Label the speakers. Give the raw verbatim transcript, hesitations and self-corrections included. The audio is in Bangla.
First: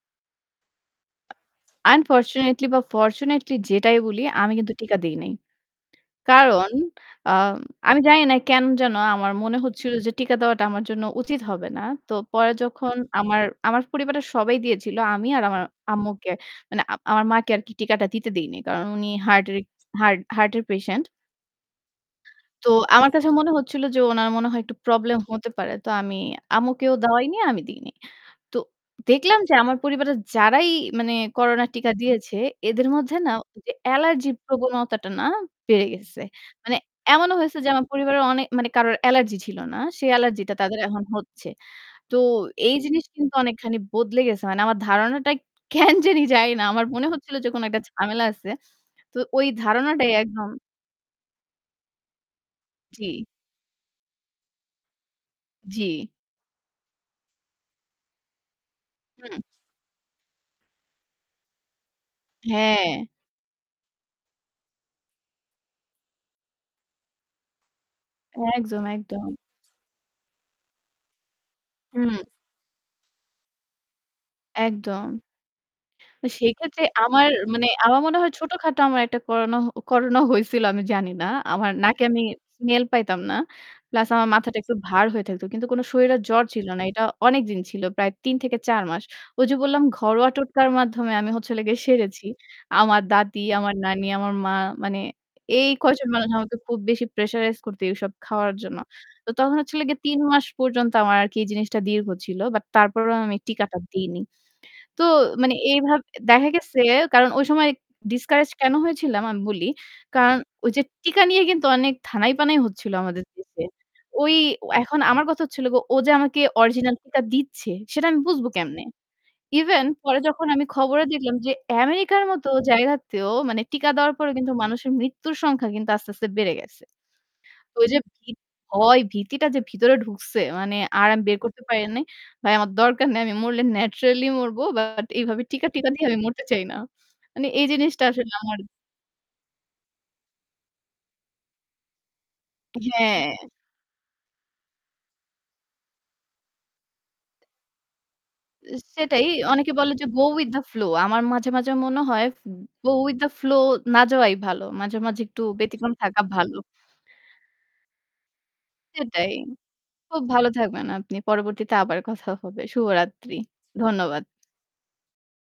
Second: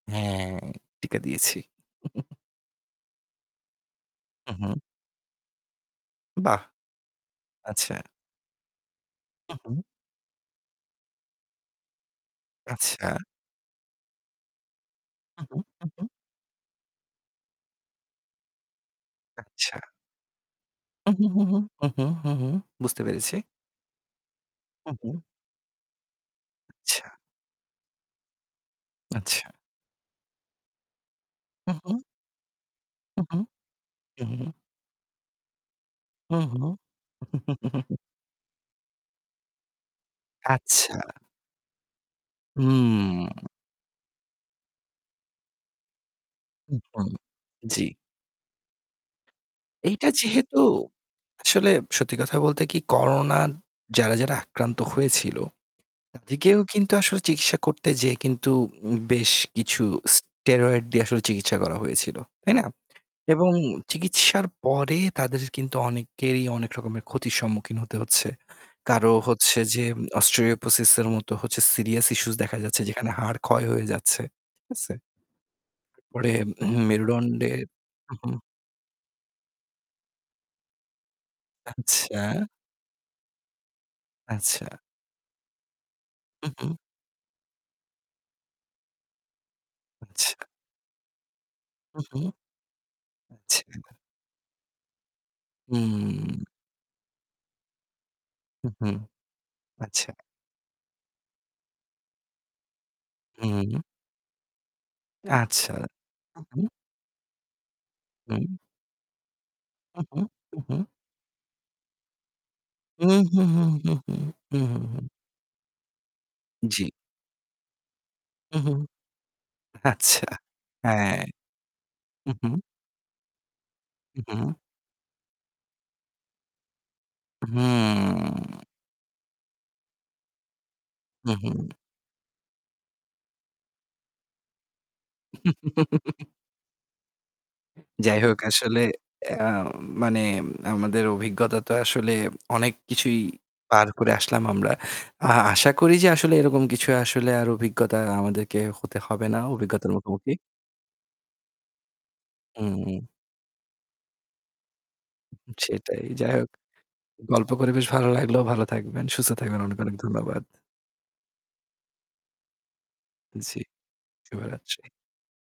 Speaker 1: হ্যাঁ, টিকা দিয়েছি।
Speaker 2: আনফরচুনেটলি বা ফরচুনেটলি যেটাই বলি, আমি
Speaker 1: হু,
Speaker 2: কিন্তু
Speaker 1: হু।
Speaker 2: টিকা দেই নাই।
Speaker 1: বাহ!
Speaker 2: কারণ আ
Speaker 1: আচ্ছা।
Speaker 2: আমি জানি না কেন যেন আমার মনে
Speaker 1: উহুম।
Speaker 2: হচ্ছিল যে টিকা দেওয়াটা আমার জন্য উচিত হবে না। তো পরে যখন
Speaker 1: আচ্ছা।
Speaker 2: আমার আমার পরিবারটা সবাই দিয়েছিল আমি আর
Speaker 1: উহু,
Speaker 2: আমার
Speaker 1: উহু।
Speaker 2: আম্মুকে মানে আ আমার মাকে আরকি টিকাটা দিতে দেইনি। কারণ উনি হার্ট এর
Speaker 1: আচ্ছা।
Speaker 2: হার্ট হার্ট এর পেশেন্ট।
Speaker 1: উহু, হু হু, উহু, হু, হু,
Speaker 2: তো
Speaker 1: বুঝতে
Speaker 2: আমার কাছে
Speaker 1: পেরেছি।
Speaker 2: মনে হচ্ছিল যে উনার মনে হয় একটু
Speaker 1: হু,
Speaker 2: প্রবলেম
Speaker 1: হু।
Speaker 2: হতে পারে। তো আমি আম্মুকেও
Speaker 1: আচ্ছা।
Speaker 2: দেওয়াই নি, আমি দিইনি। তো দেখলাম
Speaker 1: আচ্ছা।
Speaker 2: যে আমার পরিবারের যারাই মানে করোনা
Speaker 1: উহু,
Speaker 2: টিকা
Speaker 1: হু।
Speaker 2: দিয়েছে, এদের মধ্যে না
Speaker 1: উহু,
Speaker 2: ওই যে
Speaker 1: হু,
Speaker 2: অ্যালার্জি
Speaker 1: হু, হুম।
Speaker 2: প্রবণতাটা না বেড়ে গেছে।
Speaker 1: হু, হু,
Speaker 2: মানে এমনও হয়েছে যে আমার পরিবারের অনে মানে কারোর অ্যালার্জি ছিল না। সে অ্যালার্জি টা তাদের
Speaker 1: আচ্ছা।
Speaker 2: এখন হচ্ছে। তো এই জিনিস কিন্তু
Speaker 1: হু।
Speaker 2: অনেকখানি বদলে গেছে। মানে আমার ধারণাটা কেন জানি যানি না
Speaker 1: উ
Speaker 2: আমার
Speaker 1: হু,
Speaker 2: মনে হচ্ছিল যে কোন একটা
Speaker 1: জ্বি।
Speaker 2: ঝামেলা আছে। তো ওই
Speaker 1: এইটা
Speaker 2: ধারণাটাই একদম
Speaker 1: যেহেতু, আসলে সত্যি কথা বলতে কি
Speaker 2: জ্বী।
Speaker 1: করোনা যারা, যারা আক্রান্ত হয়েছিল,
Speaker 2: জ্বি।
Speaker 1: তাদেরকেও কিন্তু আসলে চিকিৎসা করতে যেয়ে কিন্তু উম বেশ
Speaker 2: হুম।
Speaker 1: কিছু স্টেরয়েড দিয়ে আসলে চিকিৎসা করা হয়েছিল। তাই না?
Speaker 2: হ্যাঁ।
Speaker 1: এবং চিকিৎসার পরে তাদের কিন্তু অনেকেই অনেক রকমের ক্ষতির সম্মুখীন হতে হচ্ছে।
Speaker 2: একদম,
Speaker 1: কারো
Speaker 2: একদম।
Speaker 1: হচ্ছে যে "অস্টিওপোসিসের" মতো হচ্ছে সিরিয়াস
Speaker 2: হম।
Speaker 1: ইস্যু দেখা যাচ্ছে যেখানে হাড় ক্ষয় হয়ে যাচ্ছে। ঠিক আছে?
Speaker 2: একদম। তো
Speaker 1: পরে
Speaker 2: সেই
Speaker 1: হুম,
Speaker 2: ক্ষেত্রে আমার
Speaker 1: মেরুডন্ডে
Speaker 2: মানে আমার
Speaker 1: হু,
Speaker 2: মনে হয়
Speaker 1: হু।
Speaker 2: ছোটখাটো একটা করোনা করোনা হয়ছিল আমি জানি না। আমার নাকে আমি
Speaker 1: আচ্ছা।
Speaker 2: স্মেল পাইতাম না। প্লাস আমার মাথাটা
Speaker 1: আচ্ছা।
Speaker 2: একটু ভার হয়ে থাকত। কিন্তু কোন শরীরের জ্বর
Speaker 1: হু,
Speaker 2: ছিল
Speaker 1: হুম।
Speaker 2: না। এটা অনেকদিন ছিল। প্রায় তিন থেকে চার মাস। ঐ যে বললাম ঘরোয়া
Speaker 1: আচ্ছা।
Speaker 2: টোটকার মাধ্যমে আমি হচ্ছেলো গিয়ে
Speaker 1: হু, হু,
Speaker 2: সেরেছি। আমার দাদি,
Speaker 1: আচ্ছা।
Speaker 2: আমার নানি, আমার মা মানে এই কয়জন মানুষ
Speaker 1: হুম।
Speaker 2: আমাকে খুব বেশি প্রেশারাইজ করত এসব খাওয়ার
Speaker 1: হু,
Speaker 2: জন্য।
Speaker 1: হু,
Speaker 2: তো তখন হচ্ছিল গে
Speaker 1: আচ্ছা।
Speaker 2: তিন মাস পর্যন্ত আমার আরকি এই জিনিসটা দীর্ঘ ছিল। বাট তারপরেও আমি টিকাটা
Speaker 1: উম
Speaker 2: দেইনি। তো মানে
Speaker 1: আচ্ছা
Speaker 2: এইভাব
Speaker 1: হু,
Speaker 2: দেখা
Speaker 1: হু।
Speaker 2: গেছে কারণ ঐ সময় ডিসকারেজ
Speaker 1: হুম।
Speaker 2: কেন হয়েছিলাম, আমি বলি।
Speaker 1: উহু,
Speaker 2: কারণ ওই
Speaker 1: উহু।
Speaker 2: যে, টিকা নিয়ে কিন্তু অনেক ধানাই-পানাই হচ্ছিল
Speaker 1: উহু,
Speaker 2: আমাদের
Speaker 1: হু,
Speaker 2: দেশে।
Speaker 1: হু, হু, হু,
Speaker 2: ওই
Speaker 1: হু, হু,
Speaker 2: এখন
Speaker 1: হু।
Speaker 2: আমার কথা হচ্ছিল গো ও যে আমাকে
Speaker 1: জ্বি।
Speaker 2: অরিজিনাল টিকা দিচ্ছে সেটা আমি বুঝবো
Speaker 1: হুম, হুম,
Speaker 2: কেমনে? ইভেন পরে
Speaker 1: আচ্ছা,
Speaker 2: যখন আমি খবরে
Speaker 1: হ্যাঁ।
Speaker 2: দেখলাম যে আমেরিকার
Speaker 1: হু,
Speaker 2: মত
Speaker 1: হু।
Speaker 2: জায়গাতেও মানে টিকা দেওয়ার পরেও
Speaker 1: উহুম
Speaker 2: কিন্তু মানুষের মৃত্যুর সংখ্যা কিন্তু আস্তে, আস্তে, বেড়ে গেছে। ঐ যে ভী
Speaker 1: হুম।
Speaker 2: ভয়-ভীতিটা যে ভিতরে ঢুকছে। মানে আর আমি
Speaker 1: হু,
Speaker 2: বের করতে
Speaker 1: হু।
Speaker 2: পারি নাই। ভাই আমার দরকার নাই। আমি মরলে ন্যাচারালি মরব। বাট এইভাবে টিকা টিকা, দিয়ে আমি মরতে চাই না। মানে এই জিনিসটা
Speaker 1: যাই
Speaker 2: আসলে
Speaker 1: হোক
Speaker 2: আমার
Speaker 1: আসলে আ মানে আমাদের অভিজ্ঞতা তো আসলে অনেক কিছুই
Speaker 2: হ্যাঁ।
Speaker 1: পার করে আসলাম আমরা। আ আশা করি যে আসলে এরকম কিছু আসলে আর অভিজ্ঞতা আমাদেরকে হতে
Speaker 2: সেটাই।
Speaker 1: হবে না,
Speaker 2: অনেকে বলে
Speaker 1: অভিজ্ঞতার
Speaker 2: যে, go
Speaker 1: মুখোমুখি।
Speaker 2: with the flow আমার মাঝে, মাঝে, মনে হয় go
Speaker 1: um
Speaker 2: with the flow না যাওয়াই ভালো। মাঝে, মাঝে, একটু ব্যতিক্রম
Speaker 1: সেটাই।
Speaker 2: থাকা
Speaker 1: যাই হোক,
Speaker 2: ভালো।
Speaker 1: গল্প করে বেশ ভালো লাগলো, ভালো থাকবেন, সুস্থ
Speaker 2: সেটাই।
Speaker 1: থাকবেন। অনেক, অনেক
Speaker 2: খুব
Speaker 1: ধন্যবাদ।
Speaker 2: ভালো থাকবেন আপনি। পরবর্তীতে আবার কথা হবে। শুভরাত্রি।
Speaker 1: জ্বি,
Speaker 2: ধন্যবাদ।
Speaker 1: শুভ রাত্রি।